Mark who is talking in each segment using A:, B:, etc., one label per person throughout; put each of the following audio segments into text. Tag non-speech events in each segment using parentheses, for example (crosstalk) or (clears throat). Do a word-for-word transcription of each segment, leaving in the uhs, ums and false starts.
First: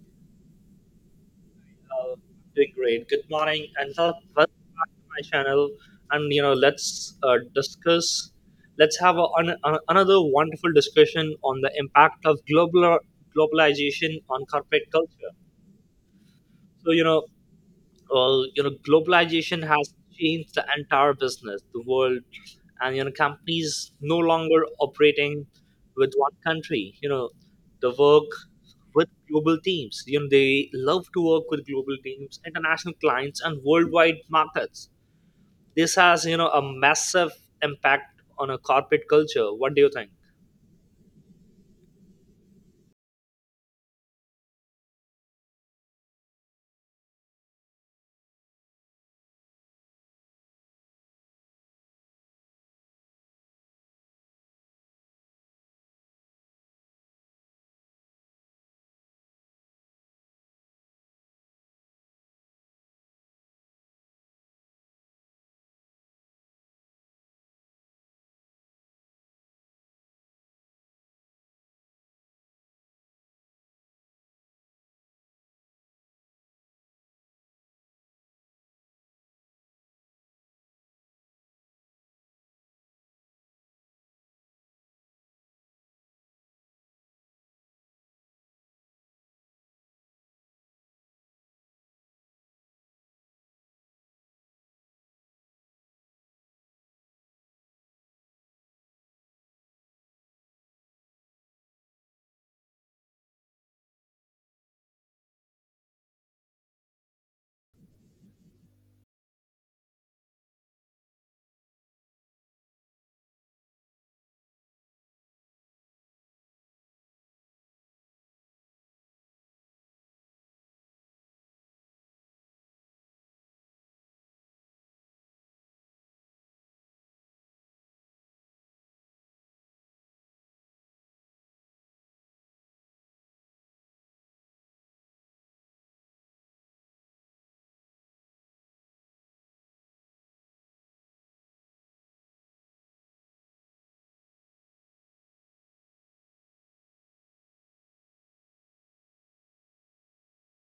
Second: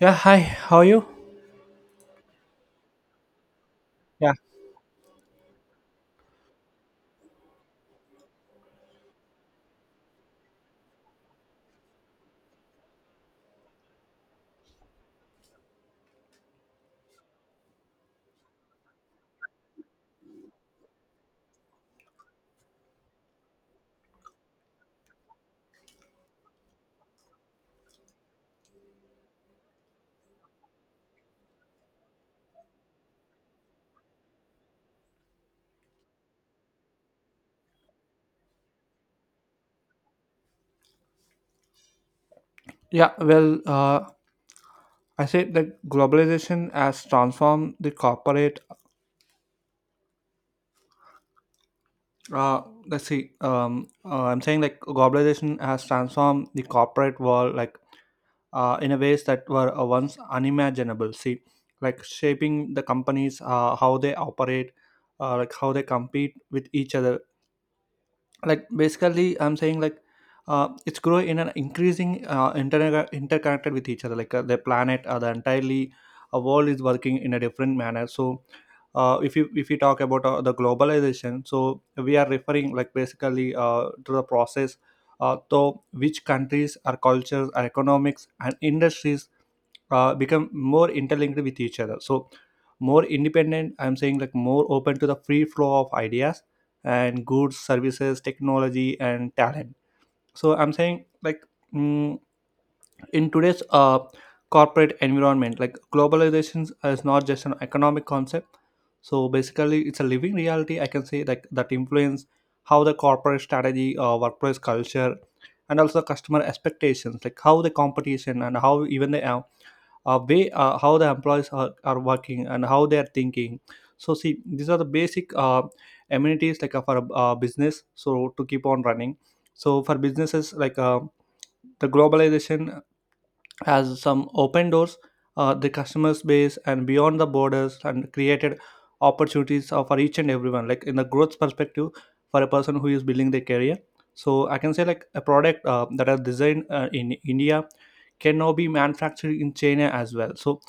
A: Yeah, hi. How are you?
B: Uh, Doing great. Good morning, and so
A: Yeah.
B: welcome back to my channel. And you know, let's uh, discuss. Let's have a, an, an, another wonderful discussion on the impact of global globalization on corporate culture. So you know, well, you know, Globalization has changed the entire business, the world, and you know, companies no longer operating with one country. You know, they work with global teams. You know, they love to work with global teams, international clients, and worldwide markets. This has you know a massive impact on a corporate culture. What do you think?
A: Yeah, well, uh, I say that globalization has transformed the corporate. Uh, let's see. Um, uh, I'm saying like globalization has transformed the corporate world, like uh, in a ways that were uh, once unimaginable. See, like shaping the companies, uh, how they operate, uh, like how they compete with each other, like basically I'm saying like uh, it's grow in an increasing uh, inter- interconnected with each other, like uh, the planet or the entirely a world is working in a different manner. So uh, if you if you talk about uh, the globalization, so we are referring like basically uh, to the process uh, to which countries or cultures or economics and industries uh, become more interlinked with each other, so more independent. I'm saying like more open to the free flow of ideas and goods, services, technology and talent. So I'm saying like mm, in today's uh, corporate environment, like globalization is not just an economic concept, so basically it's a living reality, I can say, like that influence how the corporate strategy, uh, workplace culture and also customer expectations, like how the competition and how even the uh, uh, way uh, how the employees are, are working and how they are thinking. So see, these are the basic uh, amenities like uh, for a uh, business, so to keep on running. So for businesses, like uh, the globalization has some open doors, uh, the customer base and beyond the borders, and created opportunities uh, for each and everyone, like in the growth perspective, for a person who is building their career. So I can say like a product uh, that are designed uh, in India can now be manufactured in China as well. So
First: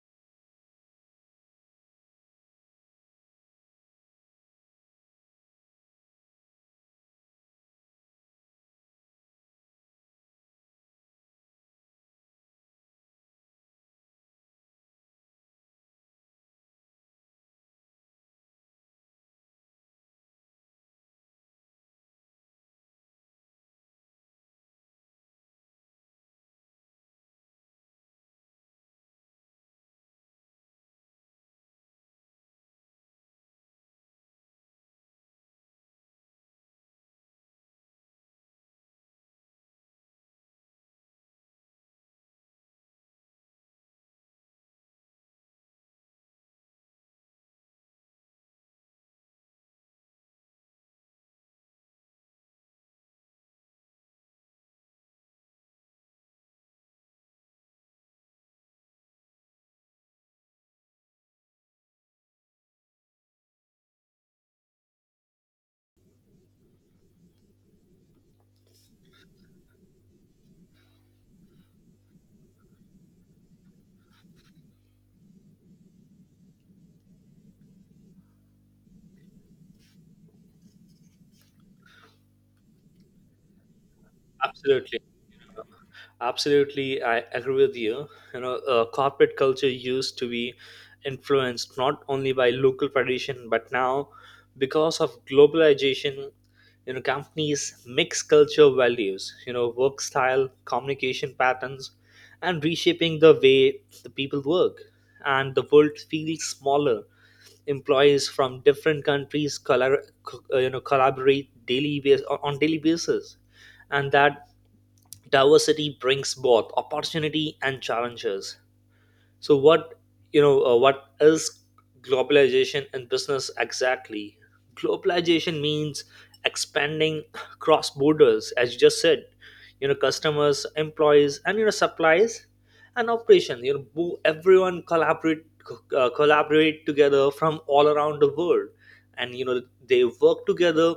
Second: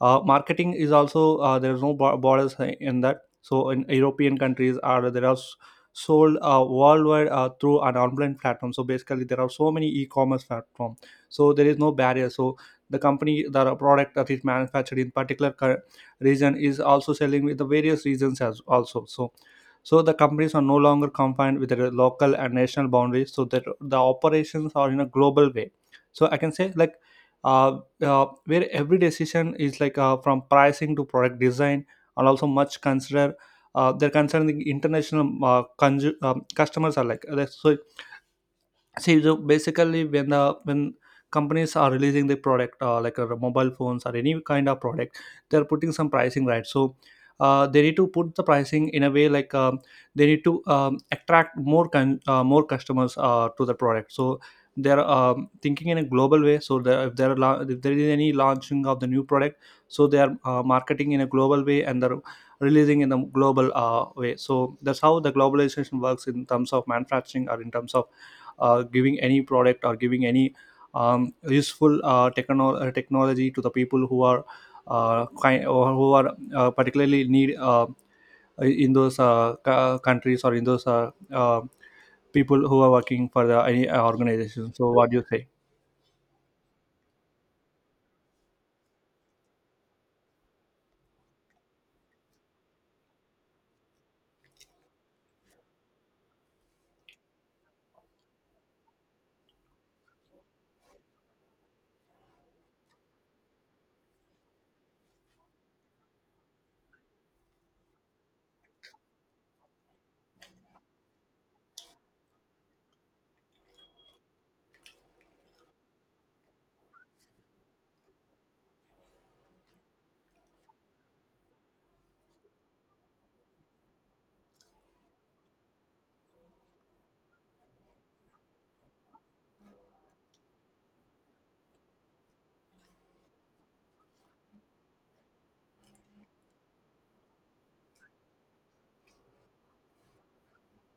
A: uh, marketing is also uh, there is no bo- borders in that. So in European countries are there are s- sold uh, worldwide uh, through an online platform. So basically there are so many e-commerce platforms, so there is no barrier. So the company, the product that is manufactured in particular cur- region is also selling with the various regions as also. So so the companies are no longer confined with their local and national boundaries, so that the operations are in a global way. So I can say like uh, uh, where every decision is like uh, from pricing to product design and also much consider uh, they're concerning international uh, conju- um, customers are like uh, so. See, so basically when the when companies are releasing the product uh, like uh, mobile phones or any kind of product, they're putting some pricing, right? So uh, they need to put the pricing in a way like um, they need to um, attract more con- uh, more customers uh, to the product. So they're um, thinking in a global way. So the, if there are la- if there is any launching of the new product, so they are uh, marketing in a global way, and they're releasing in a global uh, way. So that's how the globalization works in terms of manufacturing or in terms of uh, giving any product or giving any um, useful uh, techno- uh, technology to the people who are uh, kind or who are uh, particularly need uh, in those uh, c- countries or in those uh, uh, people who are working for the any uh, organization. So
B: Absolutely.
A: what do you say?
B: Absolutely, I agree with you. You know, uh, corporate culture used to be influenced not only by local tradition, but now because of globalization, you know, companies mix cultural values, you know, work style, communication patterns, and reshaping the way the people work. And the world feels smaller. Employees from different countries, collab- co- uh, you know, collaborate daily bas- on daily basis, and that diversity brings both opportunity and challenges. So what, you know uh, what is globalization in business exactly? Globalization means expanding cross borders, as you just said. You know, customers, employees, and you know supplies and operation, you know, who- everyone collaborate co- uh, collaborate together from all around the world. And you know, they work together,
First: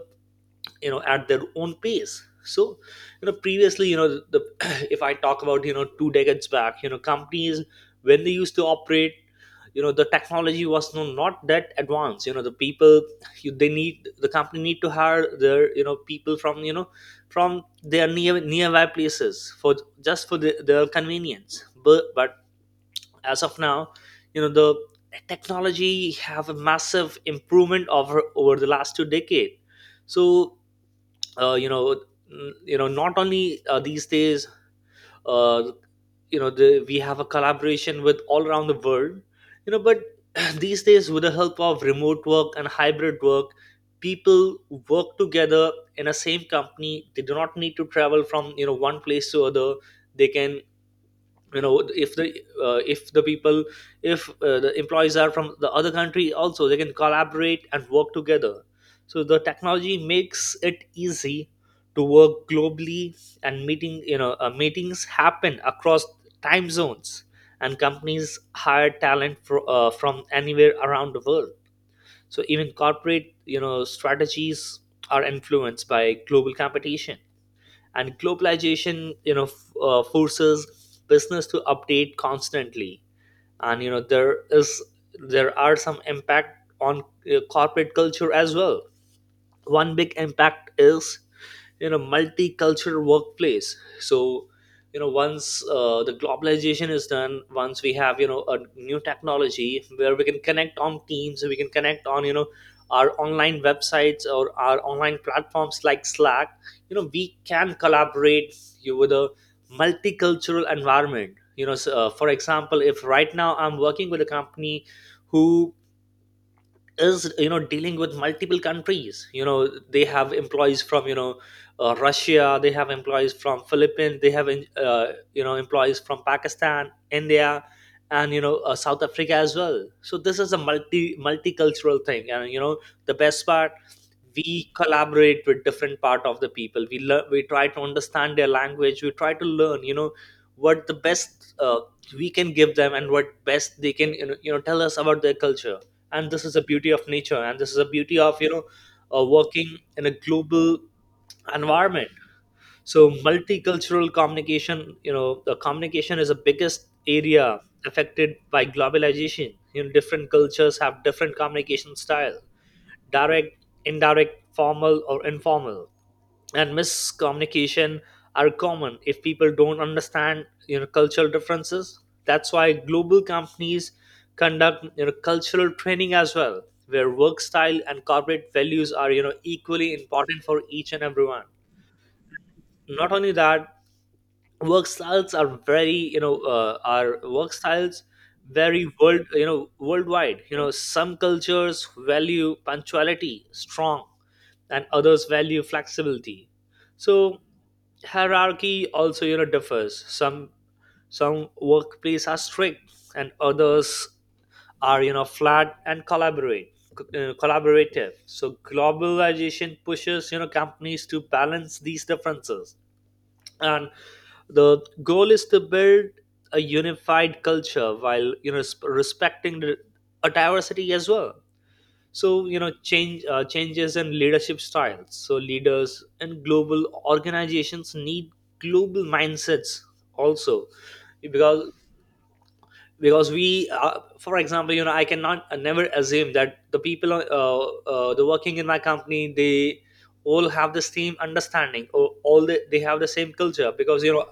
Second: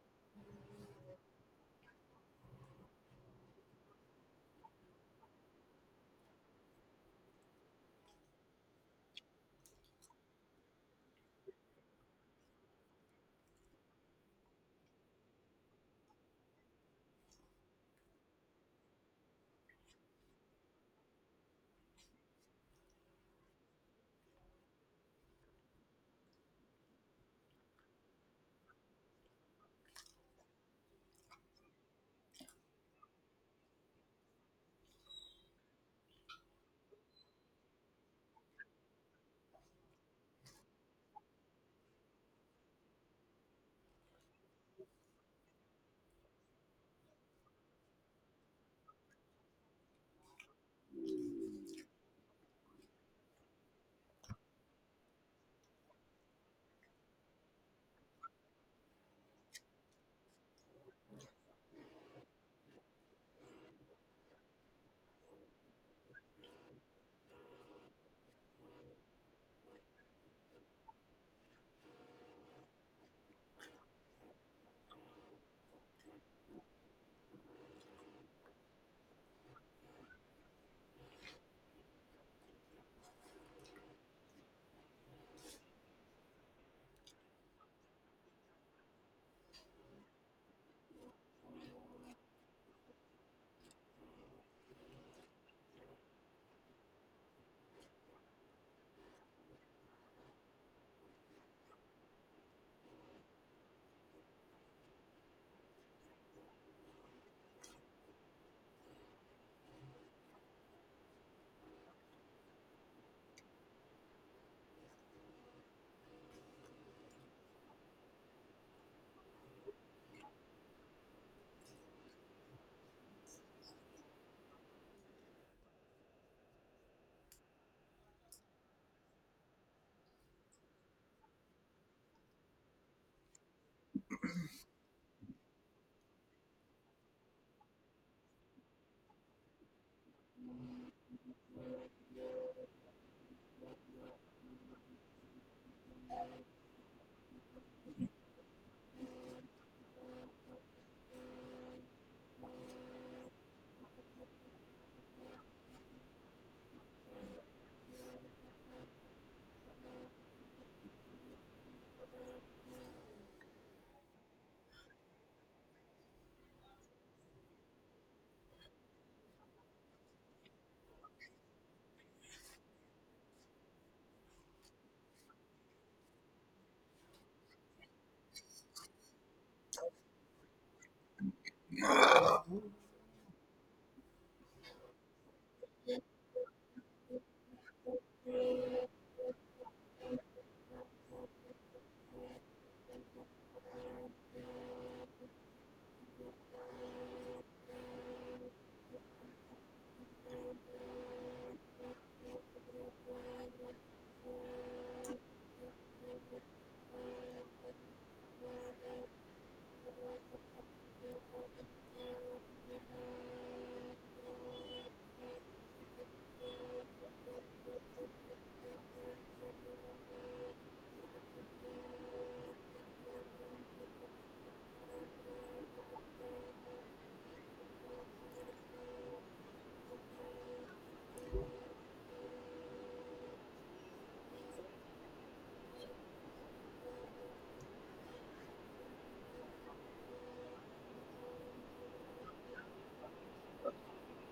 B: you know, at their own pace. So you know, previously, you know, the (clears throat) if I talk about, you know, two decades back, you know, companies, when they used to operate, you know, the technology was no, not that advanced. You know, the people, you, they need, the company need to hire their, you know, people from, you know, from their near nearby places for just for the, their convenience. But but as of now, you know, the technology have a massive improvement over over the last two decade. So uh, you know n- you know, not only uh, these days, uh, you know the, we have a collaboration with all around the world, you know. But (clears throat) these days, with the help of remote work and hybrid work, people work together in a same company. They do not need to travel from, you know, one place to other. They can, you know, if the uh, if the people, if uh, the employees are from the other country also, they can collaborate and work together. So the technology makes it easy to work globally, and meeting you know uh, meetings happen across time zones, and companies hire talent for, uh, from anywhere around the world. So even corporate, you know, strategies are influenced by global competition, and globalization, you know, f- uh, forces business to update constantly. And you know, there is there are some impact on, uh, corporate culture as well. One big impact is, you know, multicultural workplace. So you know, once, uh, the globalization is done, once we have, you know, a new technology where we can connect on teams, we can connect on, you know, our online websites or our online platforms like Slack, you know, we can collaborate you with a multicultural environment, you know. So, uh, for example, if right now I'm working with a company who is, you know, dealing with multiple countries, you know, they have employees from, you know, uh, Russia, they have employees from Philippines, they have, uh, you know, employees from Pakistan, India, and you know, uh, South Africa as well. So this is a multi multicultural thing, and you know, the best part, we collaborate with different part of the people. We learn, we try to understand their language, we try to learn, you know, what the best uh, we can give them, and what best they can, you know, you know, tell us about their culture. And this is the beauty of nature, and this is the beauty of, you know, uh, working in a global environment. So multicultural communication, you know, the communication is the biggest area affected by globalization. You know, different cultures have different communication style, direct, indirect, formal or informal, and miscommunication are common if people don't understand, you know, cultural differences. That's why global companies conduct, you know, cultural training as well, where work style and corporate values are, you know, equally important for each and everyone. Not only that, work styles are very you know uh, are work styles very world you know, worldwide. You know, some cultures value punctuality strong, and others value flexibility. So hierarchy also, you know, differs. Some some workplace are strict, and others are, you know, flat and collaborate uh, collaborative. So globalization pushes, you know, companies to balance these differences, and the goal is to build a unified culture while, you know, sp- respecting the, a diversity as well. So you know, change uh, changes in leadership styles, so leaders and global organizations need global mindsets also, because because we, uh, for example, you know, I cannot, uh, never assume that the people, uh, uh, the working in my company, they all have the same understanding, or all the, they have the same culture. Because you know,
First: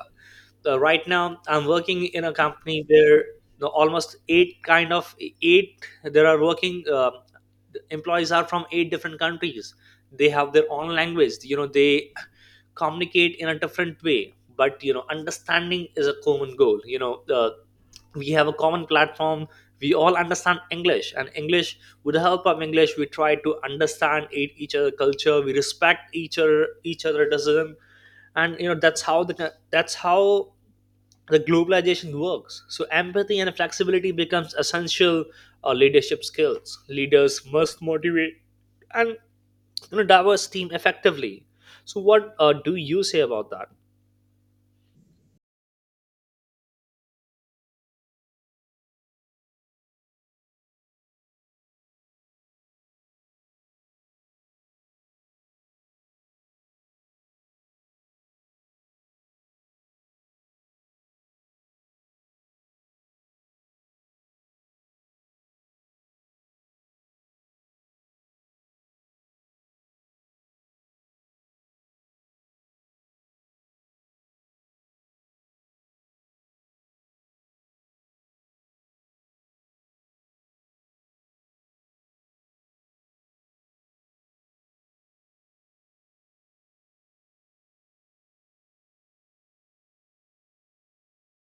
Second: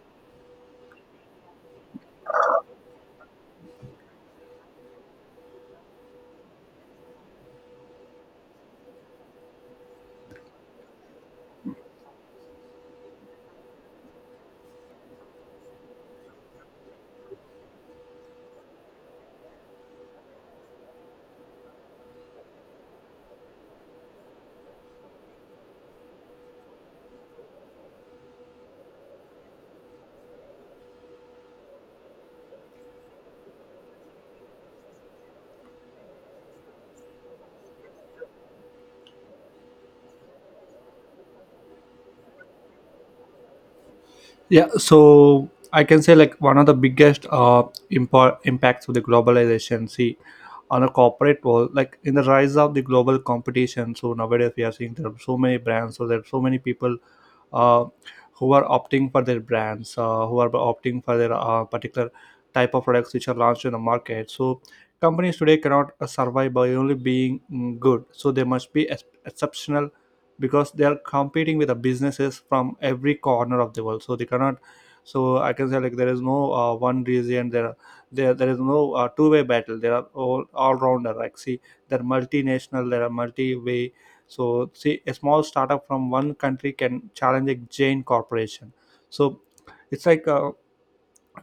B: uh, right now I'm working in a company where, you know, almost eight kind of eight there are working, uh, employees are from eight different countries. They have their own language. You know, they communicate in a different way, but you know, understanding is a common goal. You know, uh, we have a common platform. We all understand English, and English, with the help of English, we try to understand e- each other culture. We respect each other, each other decision. And you know, that's how the that's how the globalization works. So empathy and flexibility becomes essential. Uh, leadership skills, leaders must motivate and, you know, diverse team effectively. So what, uh, do you say about that?
A: Yeah, so I can say like one of the biggest uh, impor- impacts of the globalization. See, on a corporate world, like in the rise of the global competition. So nowadays we are seeing there are so many brands, so there are so many people uh, who are opting for their brands, uh, who are opting for their uh, particular type of products which are launched in the market. So companies today cannot uh, survive by only being mm, good. So they must be ex- exceptional because they are competing with the businesses from every corner of the world. So they cannot. So I can say like there is no uh, one reason. There are- there there is no uh, two way battle. There are all all rounder. Like see, they're multinational. There are multi way. So, see, a small startup from one country can challenge a giant corporation. So, it's like uh,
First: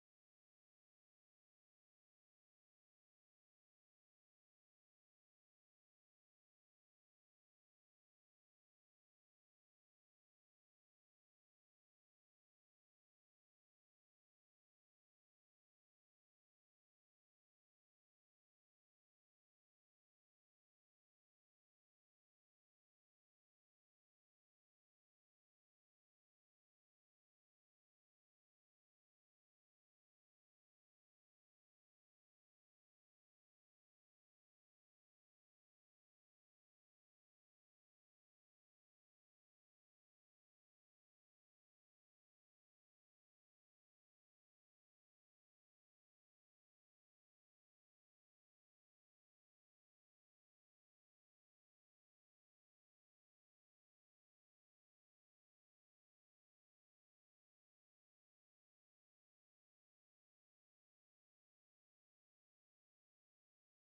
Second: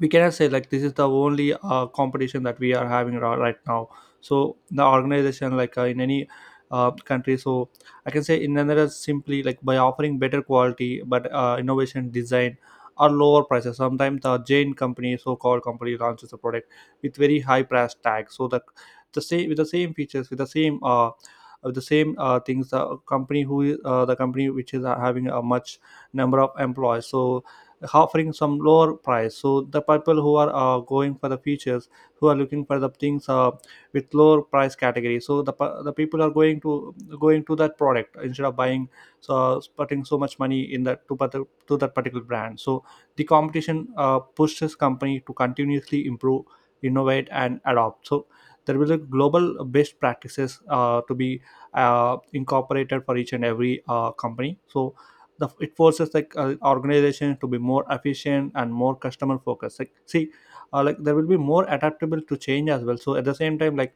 A: we cannot say like this is the only uh, competition that we are having ri- right now. So the organization, like uh, in any uh, country. So I can say in another simply, like by offering better quality but uh, innovation design or lower prices, sometimes the Jane company, so called company, launches a product with very high price tag. So the the same with the same features, with the same uh with the same uh, things, the company who is uh, the company which is uh, having a much number of employees, so offering some lower price. So the people who are uh, going for the features, who are looking for the things uh, with lower price category, so the, pe- the people are going to going to that product instead of buying, so putting so much money in that to, pat- to that particular brand. So the competition uh, pushes company to continuously improve, innovate and adopt. So there will be global best practices uh, to be uh, incorporated for each and every uh, company. So the it forces like uh, organizations to be more efficient and more customer focused, like see uh, like there will be more adaptable to change as well. So at the same time, like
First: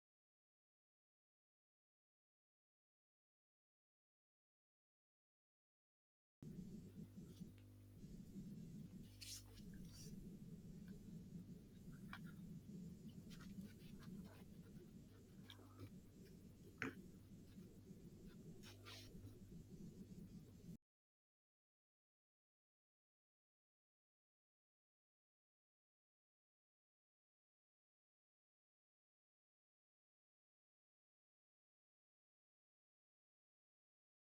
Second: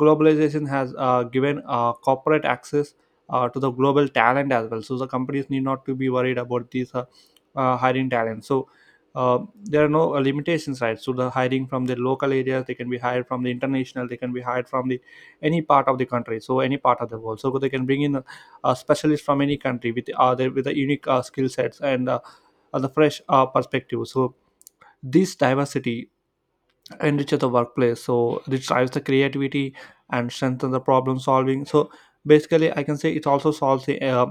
A: globalization has uh, given uh, corporate access uh, to the global talent as well. So the companies need not to be worried about these uh, uh, hiring talent. So uh, there are no uh, limitations, right? So the hiring from the local areas, they can be hired from the international, they can be hired from the any part of the country, so any part of the world. So they can bring in uh, specialists from any country with uh, their, with the unique uh, skill sets and uh, uh, the fresh uh, perspective. So this diversity enrich the workplace, so it drives the creativity and strengthen the problem solving. So basically I can say it also solves the uh,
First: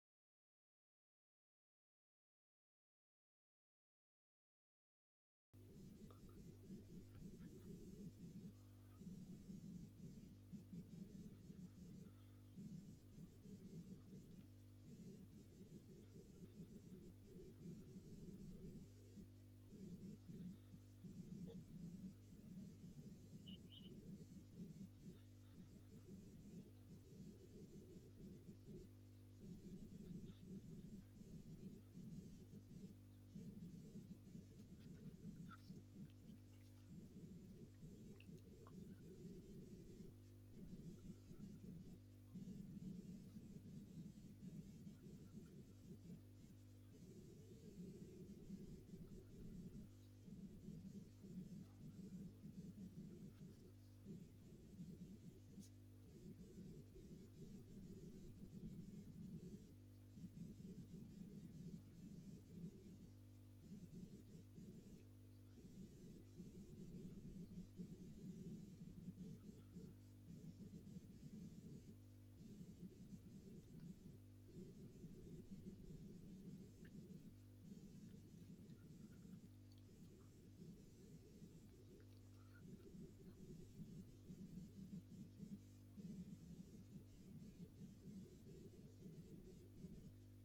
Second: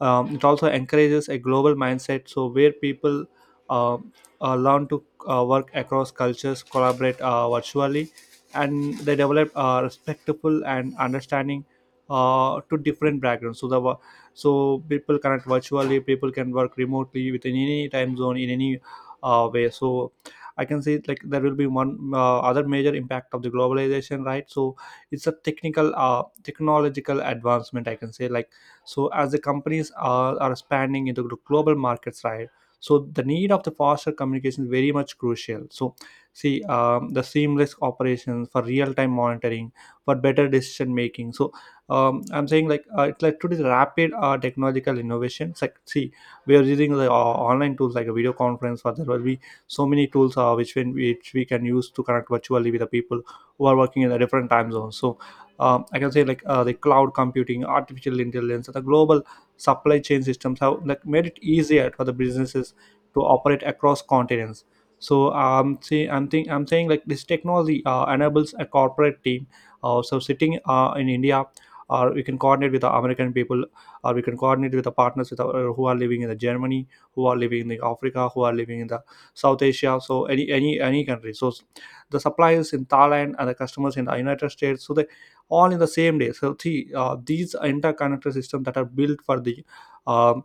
A: um, it also encourages a global mindset, so where people uh, uh, learn to uh, work across cultures, collaborate uh, virtually, and they develop uh, respectful and understanding uh, to different backgrounds. So the wo- so people connect virtually, people can work remotely within any time zone in any uh, way. So I can see it like there will be one uh, other major impact of the globalization, right? So it's a technical uh, technological advancement, I can say like. So as the companies are, are expanding into the global markets, right? So the need of the faster communication is very much crucial. So see, um, the seamless operations for real-time monitoring, for better decision making. So um, I'm saying like uh, it's like to this rapid uh, technological innovations, like see, we are using the uh, online tools like a video conference. For there will be so many tools uh, which when which we can use to connect virtually with the people who are working in the different time zones. So um, I can say like uh, the cloud computing, artificial intelligence, and the global supply chain systems have like made it easier for the businesses to operate across continents. So um, see, I'm think I'm saying like this technology uh, enables a corporate team. Uh, so sitting uh, in India, or we can coordinate with the American people, or we can coordinate with the partners with our, who are living in the Germany, who are living in the Africa, who are living in the South Asia, so any any any country. So s- the suppliers in Thailand and the customers in the United States, so they all in the same day. So see, uh, these interconnected systems that are built for the um,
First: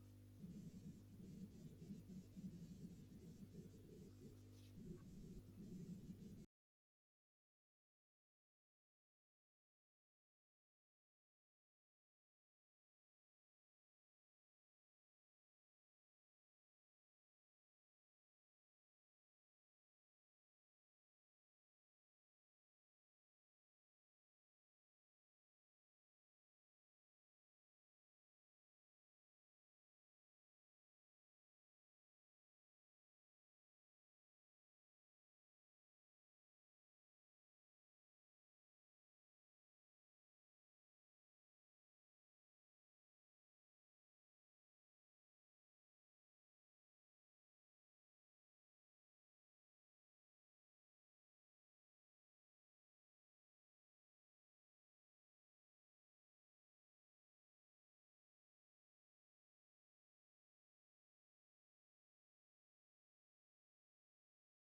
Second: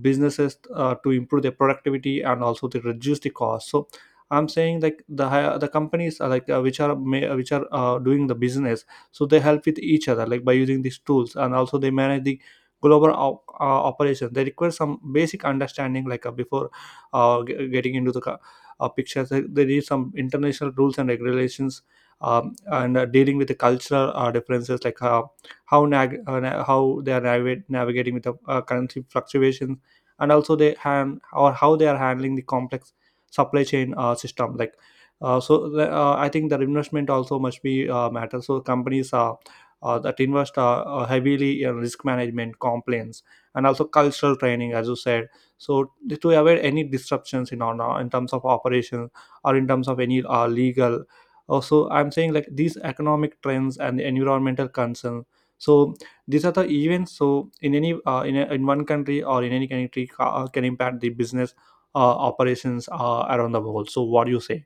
A: businesses uh, to improve their productivity and also to reduce the cost. So I'm saying like the hi- the companies are like uh, which are ma- which are uh, doing the business, so they help with each other like by using these tools, and also they manage the global op- uh, operation. They require some basic understanding like uh, before uh, g- getting into the ca- uh, pictures. There is some international rules and regulations, um, and uh, dealing with the cultural uh, differences, like uh, how nag- uh, na- how they are navigate- navigating with the uh, currency fluctuations, and also they hand or how they are handling the complex supply chain uh, system, like. Uh, so the, uh, I think the investment also must be uh, matter. So companies are uh, that invest uh, uh, heavily in risk management, compliance, and also cultural training, as you said, so to avoid any disruptions in our in terms of operations or in terms of any uh, legal. Also, I'm saying like these economic trends and the environmental concerns. So these are the events, so in any uh, in, a, in one country or in any country ca- can impact the business uh, operations uh, around the world. So what do you say?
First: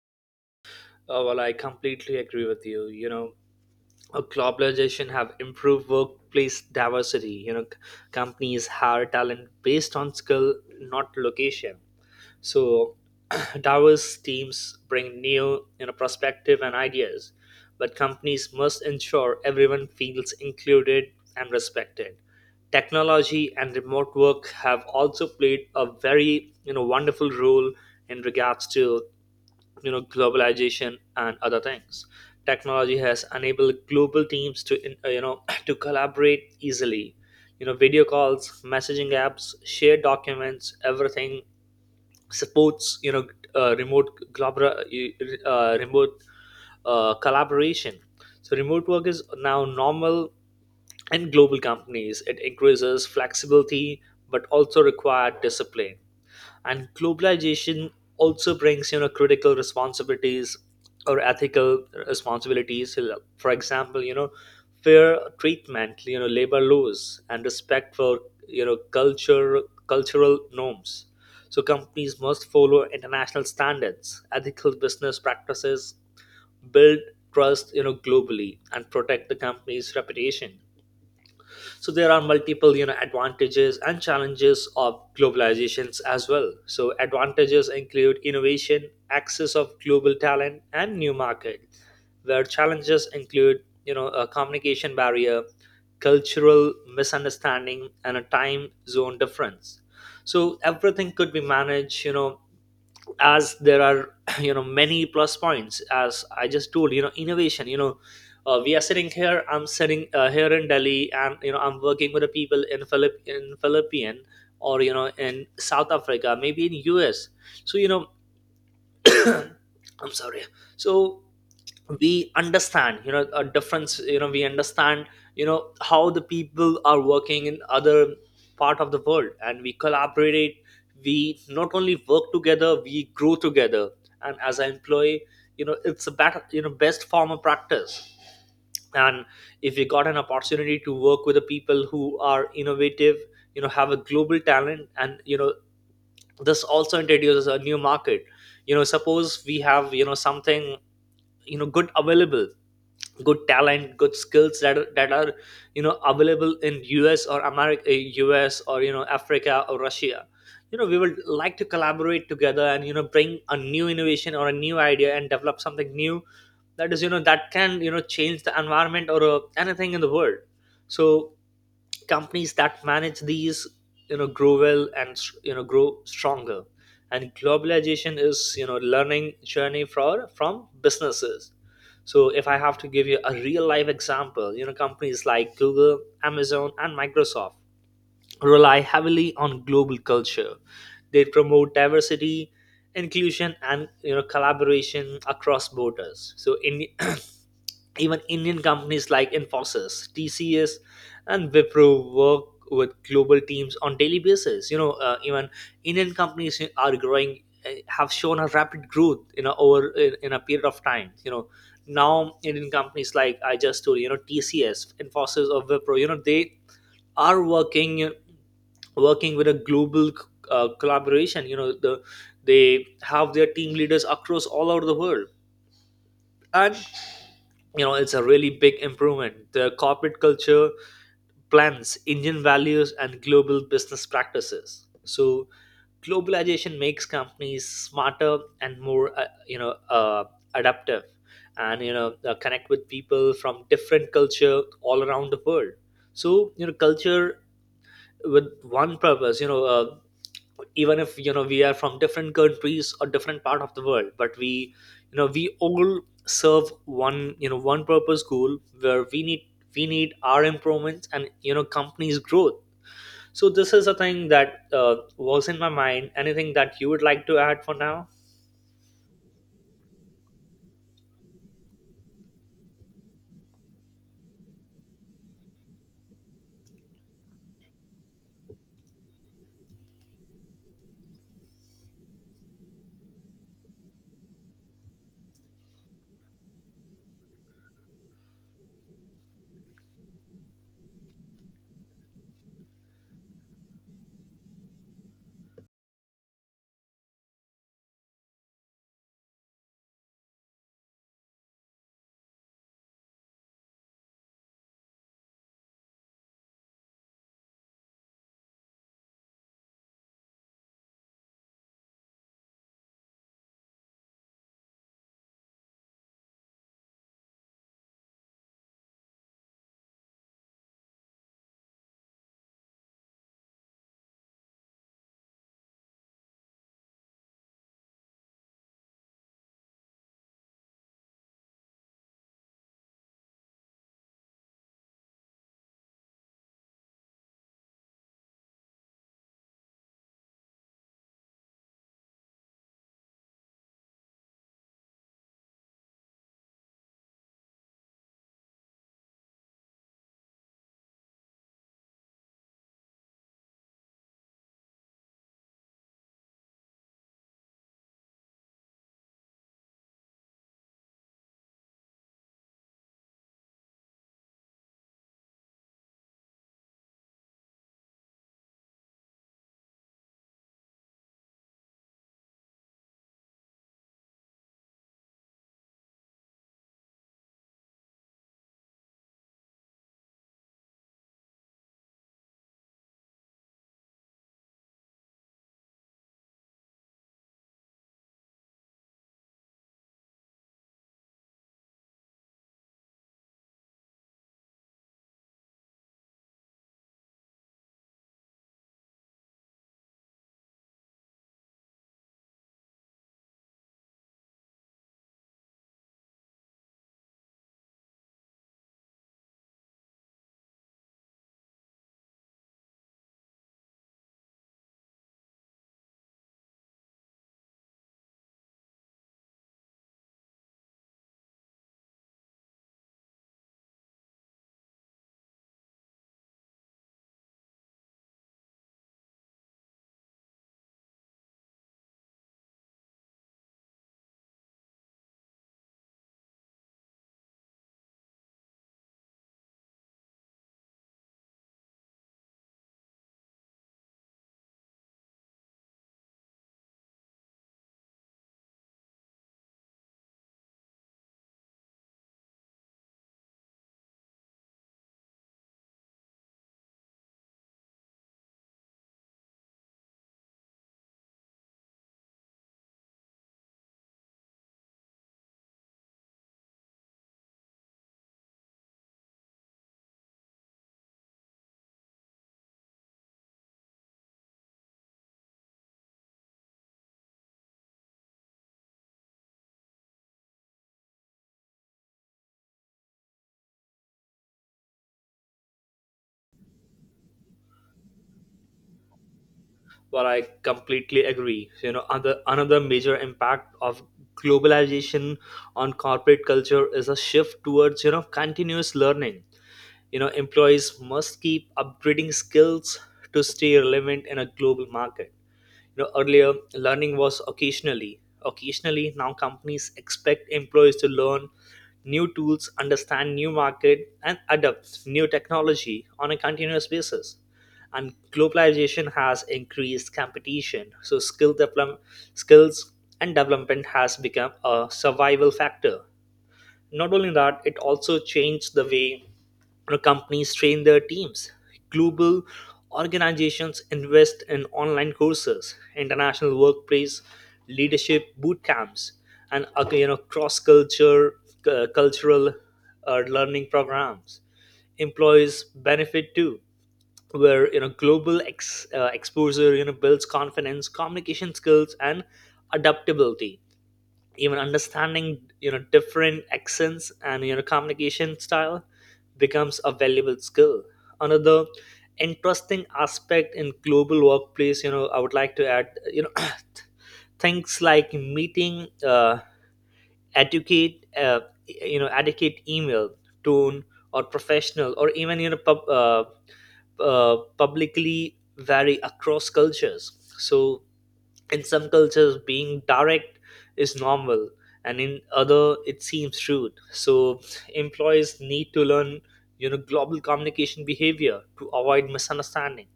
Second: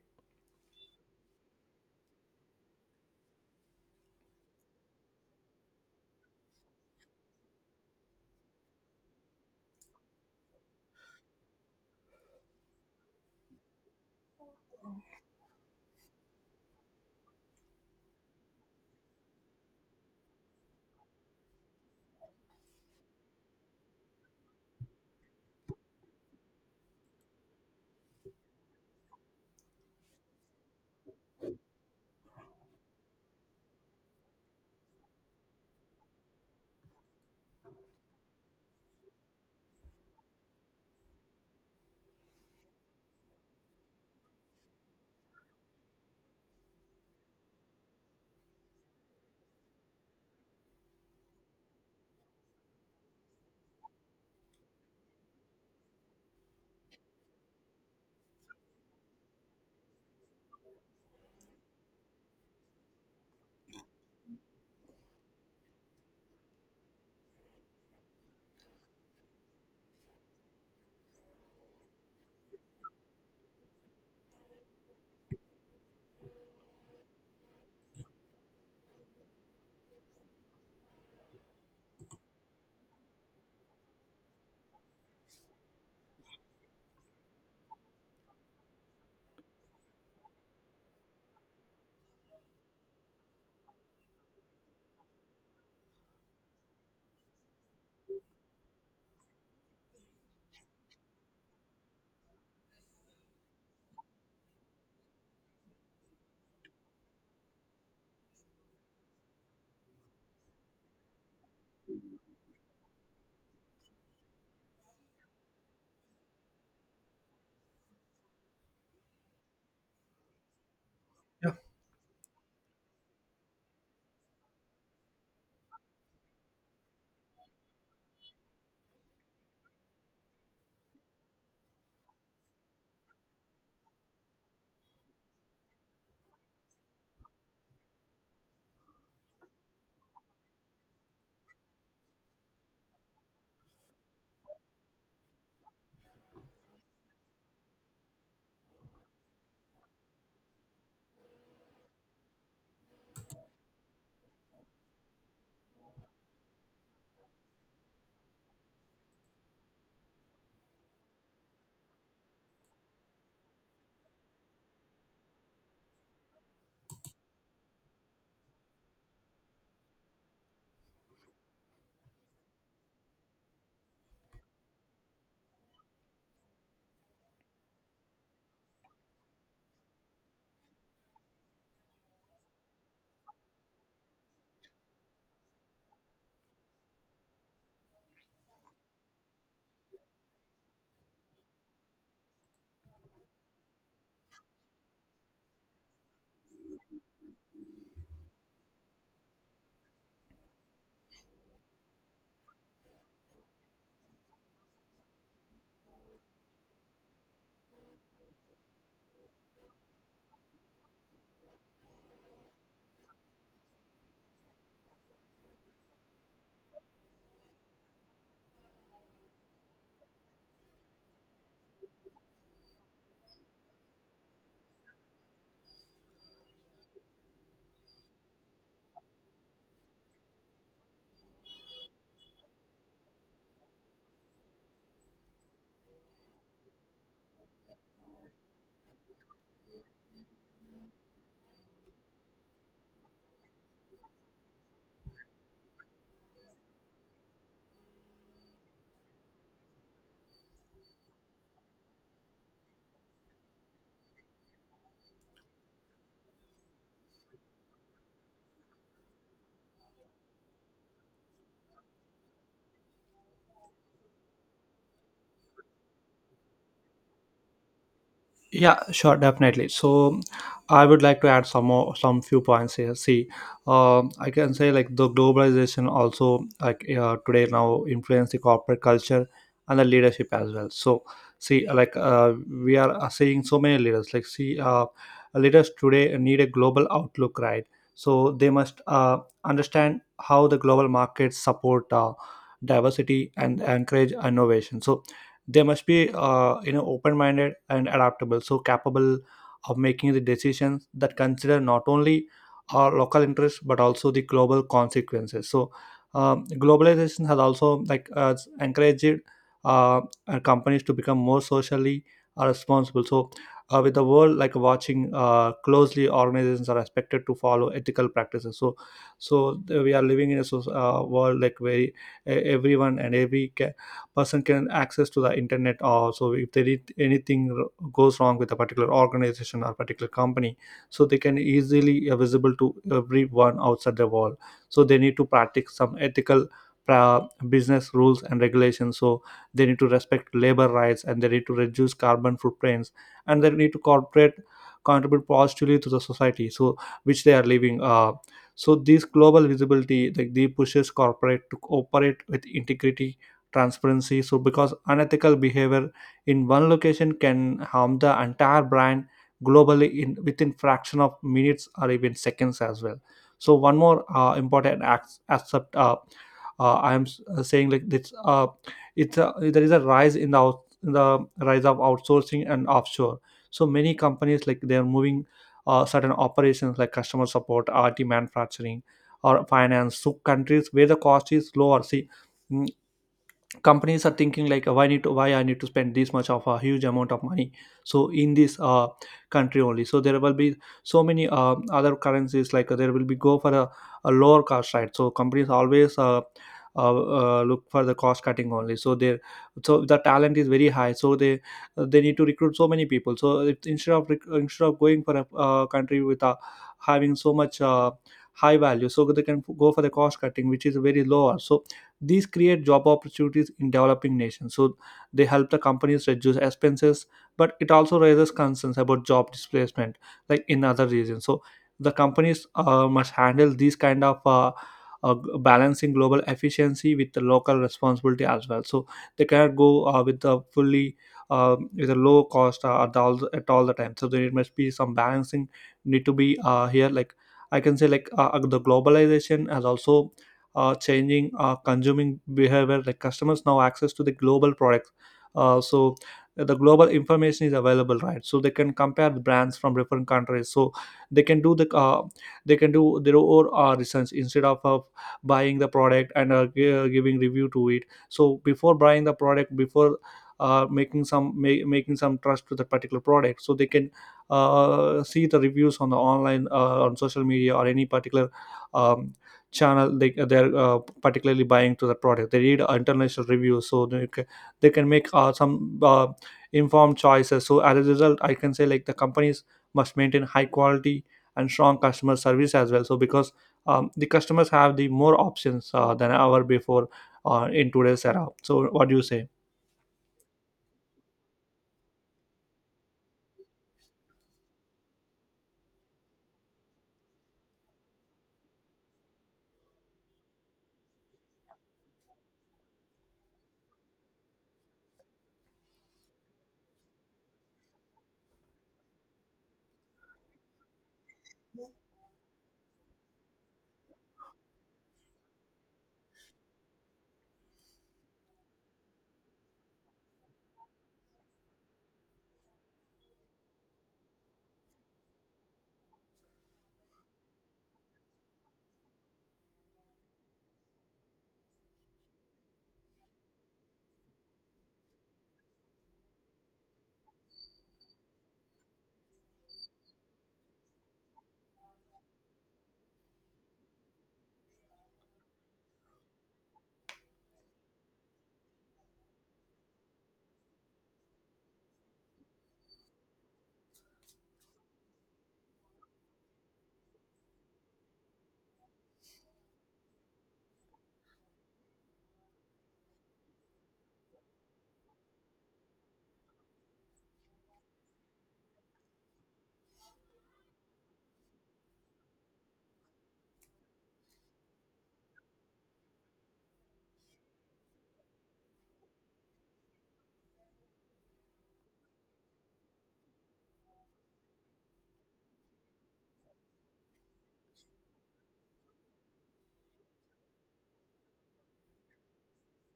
B: Uh, well I completely agree with you. You know, uh, globalization have improved workplace diversity. You know, c- companies hire talent based on skill, not location. So (clears throat) diverse teams bring new, you know, perspective and ideas, but companies must ensure everyone feels included and respected. Technology and remote work have also played a very, you know, wonderful role in regards to, you know, globalization and other things. Technology has enabled global teams to in- uh, you know, (clears throat) to collaborate easily. You know, video calls, messaging apps, shared documents, everything supports, you know, uh, remote globra, uh, remote, uh, collaboration. So remote work is now normal in global companies. It increases flexibility, but also required discipline. And globalization also brings, you know, critical responsibilities or ethical responsibilities. For example, you know, fair treatment, you know, labor laws, and respect for, you know, culture cultural norms. So companies must follow international standards, ethical business practices, build trust, you know, globally, and protect the company's reputation. So there are multiple, you know, advantages and challenges of globalizations as well. So advantages include innovation, access of global talent, and new market, where challenges include, you know, a communication barrier, cultural misunderstanding, and a time zone difference. So everything could be managed, you know, as there are (clears throat) you know, many plus points. As I just told, you know, innovation, you know, uh, we are sitting here, I'm sitting uh, here in Delhi, and you know, I'm working with the people in philip in Philippine, or you know, in South Africa, maybe in US. So you know, (clears throat) I'm sorry. So we understand, you know, a difference. You know, we understand, you know, how the people are working in other part of the world, and we collaborate. We not only work together, we grow together. And as an employee, you know, it's a better, you know, best form of practice. And if you got an opportunity to work with the people who are innovative, you know, have a global talent, and you know, this also introduces a new market. You know, suppose we have, you know, something, you know, good available, good talent, good skills that are, that are, you know, available in us or America, US, or you know, Africa or Russia. You know, we would like to collaborate together, and you know, bring a new innovation or a new idea, and develop something new that is, you know, that can, you know, change the environment or, uh, anything in the world. So companies that manage these, you know, grow well, and you know, grow stronger. And globalization is, you know, learning journey for from businesses. So if I have to give you a real life example, you know, companies like Google, Amazon, and Microsoft rely heavily on global culture. They promote diversity, inclusion, and you know, collaboration across borders. So in (clears throat) even Indian companies like Infosys, T C S, and Wipro work with global teams on daily basis. You know, uh, even Indian companies are growing, uh, have shown a rapid growth in a, over in, in a period of time. You know, now Indian companies like I just told you, you know, T C S, Infosys, or Wipro, you know, they are working working with a global uh, collaboration. You know, the they have their team leaders across all over the world, and you know it's a really big improvement. The corporate culture plans Indian values and global business practices. So globalization makes companies smarter and more uh, you know uh, adaptive, and you know uh, connect with people from different culture all around the world. So you know culture with one purpose. You know uh, even if you know we are from different countries or different part of the world, but we, you know, we all serve one, you know, one purpose goal where we need, we need our improvements and you know companies growth. So this is a thing that uh, was in my mind. Anything that you would like to add for now?
A: Yeah, sure, definitely. So, I would like to add some more, some few points here. See, um, I can say like the globalization also like uh, today now influence the corporate culture and the leadership as well. So, see, like uh, we are uh, seeing so many leaders. Like, see, uh, leaders today need a global outlook, right? So they must uh, understand how the global markets support uh, diversity and encourage innovation. So they must be uh, you know, open-minded and adaptable, so capable of making the decisions that consider not only our local interests but also the global consequences. So um, globalization has also like uh, encouraged uh, uh, companies to become more socially uh, responsible. So uh, with the world like watching uh, closely, organizations are expected to follow ethical practices. So so th- we are living in a soc- uh, world like where e- everyone and every ca- person can access to the internet, or so if there is anything r- goes wrong with a particular organization or particular company, so they can easily uh, visible to everyone outside the wall. So they need to practice some ethical pra- business rules and regulations. So they need to respect labor rights, and they need to reduce carbon footprints, and they need to corporate contribute positively to the society, so which they are living, uh, so this global visibility like they pushes corporate to operate with integrity, transparency, so because unethical behavior in one location can harm the entire brand globally in within fraction of minutes or even seconds as well. So one more uh, important ac- aspect, uh, uh, I am s- uh, saying like this, uh, it's a, there is a rise in the out, in the rise of outsourcing and offshore. So many companies like they are moving uh, certain operations like customer support, rt manufacturing, or finance to countries where the cost is lower. See, mm, companies are thinking like why need to why I need to spend this much of a huge amount of money. So in this uh, country only, so there will be so many uh, other currencies, like uh, there will be go for a, a lower cost, right? So companies always uh, uh, uh, look for the cost cutting only. So they, so the talent is very high, so they they need to recruit so many people, so it, instead of rec- instead of going for a uh, country with a, having so much uh, high value, so they can go for the cost cutting which is very lower. So these create job opportunities in developing nations. So they help the companies reduce expenses, but it also raises concerns about job displacement, like in other regions. So the companies uh, must handle these kind of uh, uh, balancing global efficiency with the local responsibility as well. So they cannot go uh, with the fully um, with a low cost uh, at all at all the time. So there must be some balancing need to be uh, here. Like I can say, like uh, the globalization has also uh, changing uh, consuming behavior like customers now access to the global products, uh, so the global information is available, right? So they can compare the brands from different countries, so they can do the uh, they can do their own uh, research instead of uh, buying the product and uh, gi- uh, giving review to it. So before buying the product, before uh, making some ma- making some trust to the particular product, so they can uh, see the reviews on the online, uh, on social media or any particular um, channel they they're uh, particularly buying to the product, they read international reviews, so they can, they can make uh, some uh, informed choices. So as a result, I can say like the companies must maintain high quality and strong customer service as well. So because um, the customers have the more options uh, than ever before uh, in today's era. So what do you say?
B: Well, I completely agree. You know, other, another major impact of globalization on corporate culture is a shift towards, you know, continuous learning. You know, employees must keep upgrading skills to stay relevant in a global market. You know, earlier learning was occasionally occasionally. Now companies expect employees to learn new tools, understand new market, and adopt new technology on a continuous basis. And globalization has increased competition, so skill develop, skills and development has become a survival factor. Not only that, it also changed the way, you know, companies train their teams. Global organizations invest in online courses, international workplace leadership boot camps, and uh, you know, cross-culture uh, cultural uh, learning programs. Employees benefit too, where you know global ex, uh, exposure you know builds confidence, communication skills, and adaptability. Even understanding you know different accents and you know communication style becomes a valuable skill. Another interesting aspect in global workplace, you know, I would like to add, you know, (coughs) (clears throat) things like meeting uh, educate uh, you know, educate email tone or professional, or even you know pub, uh, uh, publicly vary across cultures. So in some cultures, being direct is normal, and in other, it seems rude. So employees need to learn, you know, global communication behavior to avoid misunderstanding.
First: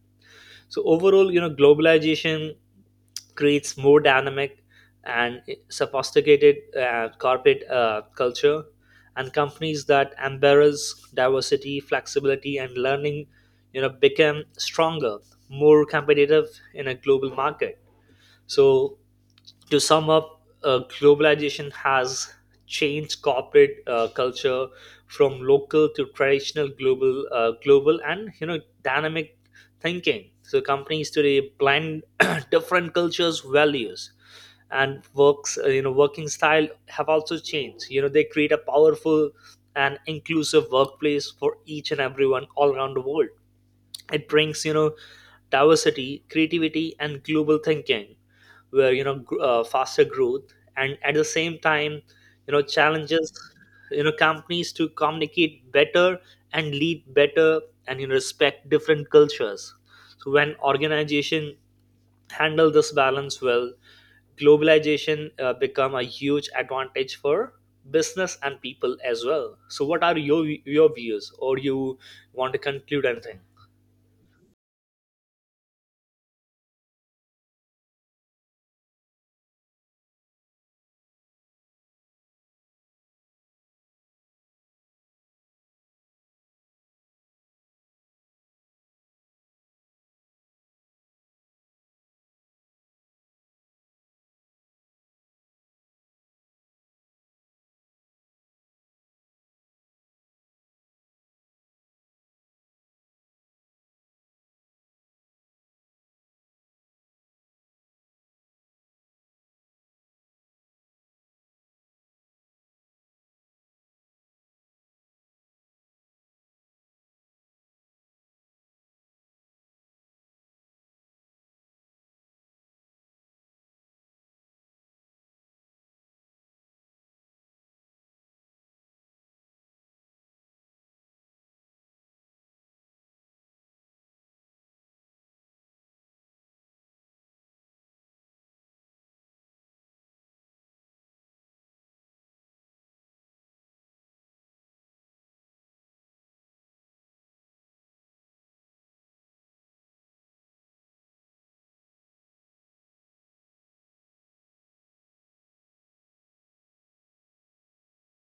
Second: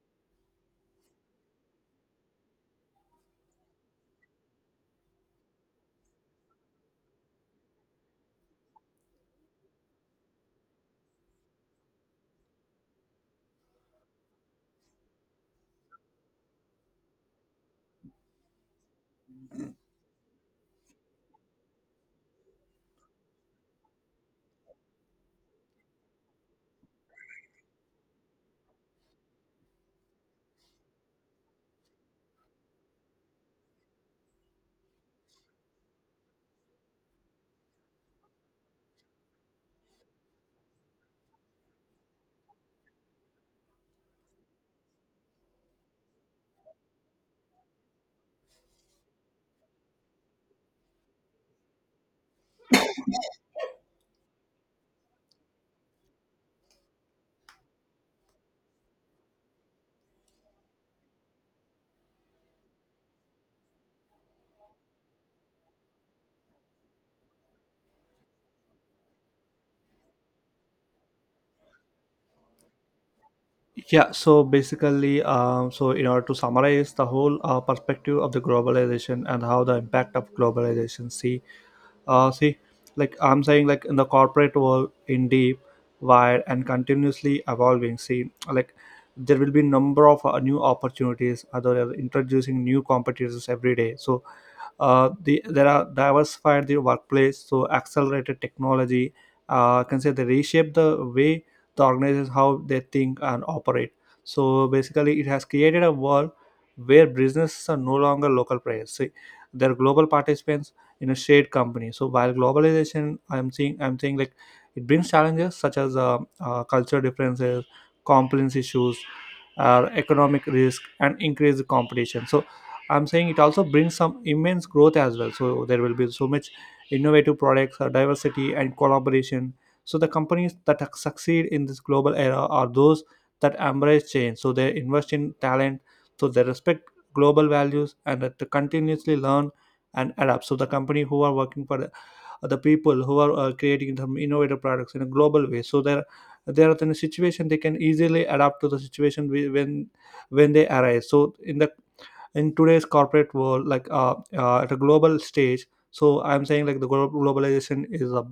B: So overall, you know, globalization creates more dynamic and sophisticated uh, corporate uh, culture, and companies that embrace diversity, flexibility, and learning, you know, become stronger, more competitive in a global market. So to sum up, uh, globalization has changed corporate uh, culture from local to traditional global, uh, global, and you know dynamic thinking. So companies today blend (coughs) (clears throat) different cultures, values, and works. uh, You know, working style have also changed. You know, they create a powerful and inclusive workplace for each and everyone all around the world. It brings you know diversity, creativity, and global thinking, where you know gr- uh, faster growth, and at the same time, you know challenges, you know companies to communicate better and lead better, and you know respect different cultures. So when organization handle this balance well, globalization uh, become a huge advantage for business and people as well. So, what are your your views, or you want to conclude anything?
A: Yeah, so basically, um, so in order to summarize the whole uh, perspective of the globalization and how the impact of globalization, see uh, see, like I'm saying like in the corporate world in deep, wide and continuously evolving. See, like there will be number of uh, new opportunities, other introducing new competitors every day. So uh, the, there are diversified the workplace, so accelerated technology, uh, can say they reshape the way the organizations how they think and operate. So basically it has created a world where businesses are no longer local players. See, they're global participants in a shared company. So while globalization, i'm seeing I'm saying like it brings challenges such as uh, uh, culture differences, compliance issues, uh, economic risk and increased competition. So I'm saying it also brings some immense growth as well. So there will be so much innovative products, uh, diversity, and collaboration. So the companies that ac- succeed in this global era are those that embrace change. So they invest in talent, so they respect global values, and that they continuously learn and adapt. So the company who are working for the, uh, the people who are uh, creating some innovative products in a global way. So they're they are in a situation, they can easily adapt to the situation whe- when when they arise. So in the, in today's corporate world, like uh, uh, at a global stage, so I'm saying like the glo- globalization is a,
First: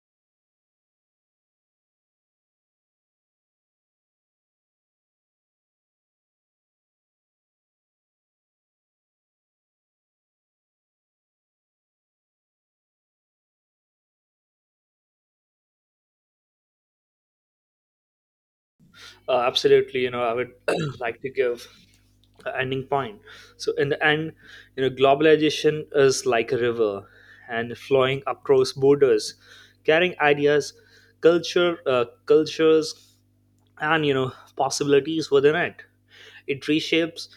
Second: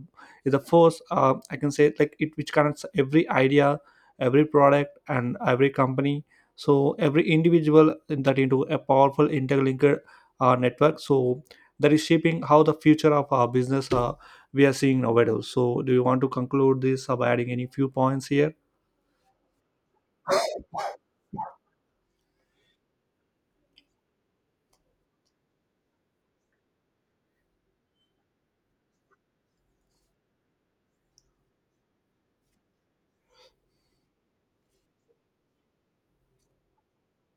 A: is a force. uh, I can say like it which connects every idea, every product and every company, so every individual in that into a powerful interlinked uh, network, so that is shaping how the future of our business uh, we are seeing nowadays. So do you want to conclude this by adding any few points here?
B: Uh, absolutely, you know, I would (clears throat) like to give a ending point. So in the end, you know, globalization is like a river and flowing across borders, carrying ideas, culture, uh, cultures, and you know possibilities within it. It reshapes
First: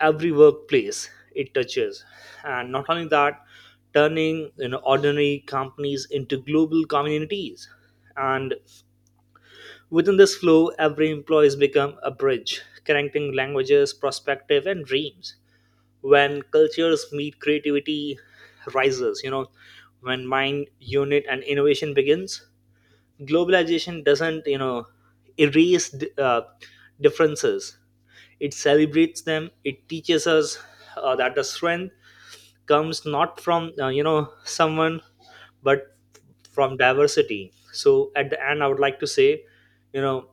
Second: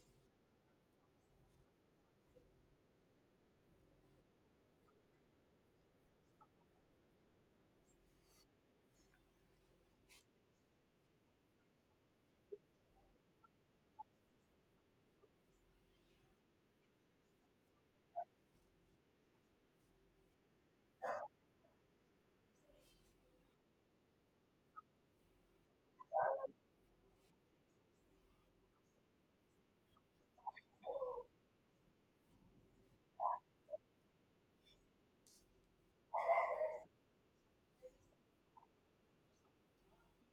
B: every workplace it touches, and not only that, turning you know ordinary companies into global communities, and within this flow, every employee has become a bridge, connecting languages, perspective, and dreams. When cultures meet, creativity rises. You know, when mind, unit, and innovation begins, globalization doesn't, you know, erase d- uh, differences. It celebrates them. It teaches us uh, that the strength comes not from, uh, you know, someone, but from diversity. So at the end, I would like to say, you know,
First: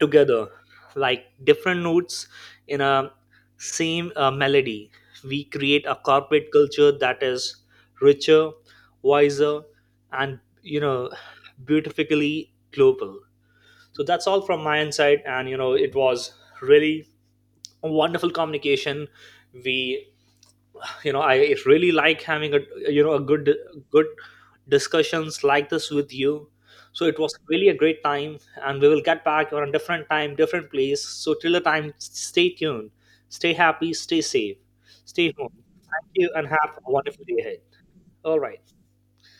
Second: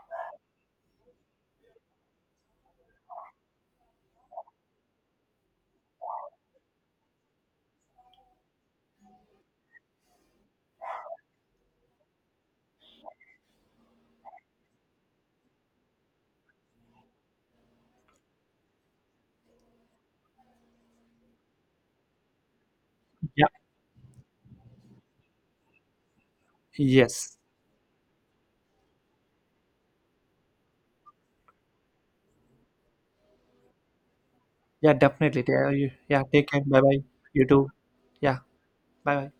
B: together like different notes in a same uh, melody, we create a corporate culture that is richer, wiser, and you know beautifically global. So that's all from my insight, and you know it was really a wonderful communication. We, you know, I really like having a, you know, a
A: Yeah.
B: good good discussions like this with you. So it was
A: Yes.
B: really a great time, and we will get back on a different time, different place. So till the time, s- stay tuned, stay happy, stay safe,
A: Yeah,
B: stay
A: definitely.
B: home.
A: Yeah, you-
B: Thank
A: yeah,
B: you and
A: take care,
B: have
A: bye
B: a
A: bye.
B: wonderful day
A: You
B: ahead.
A: too. Yeah.
B: All right.
A: Bye bye.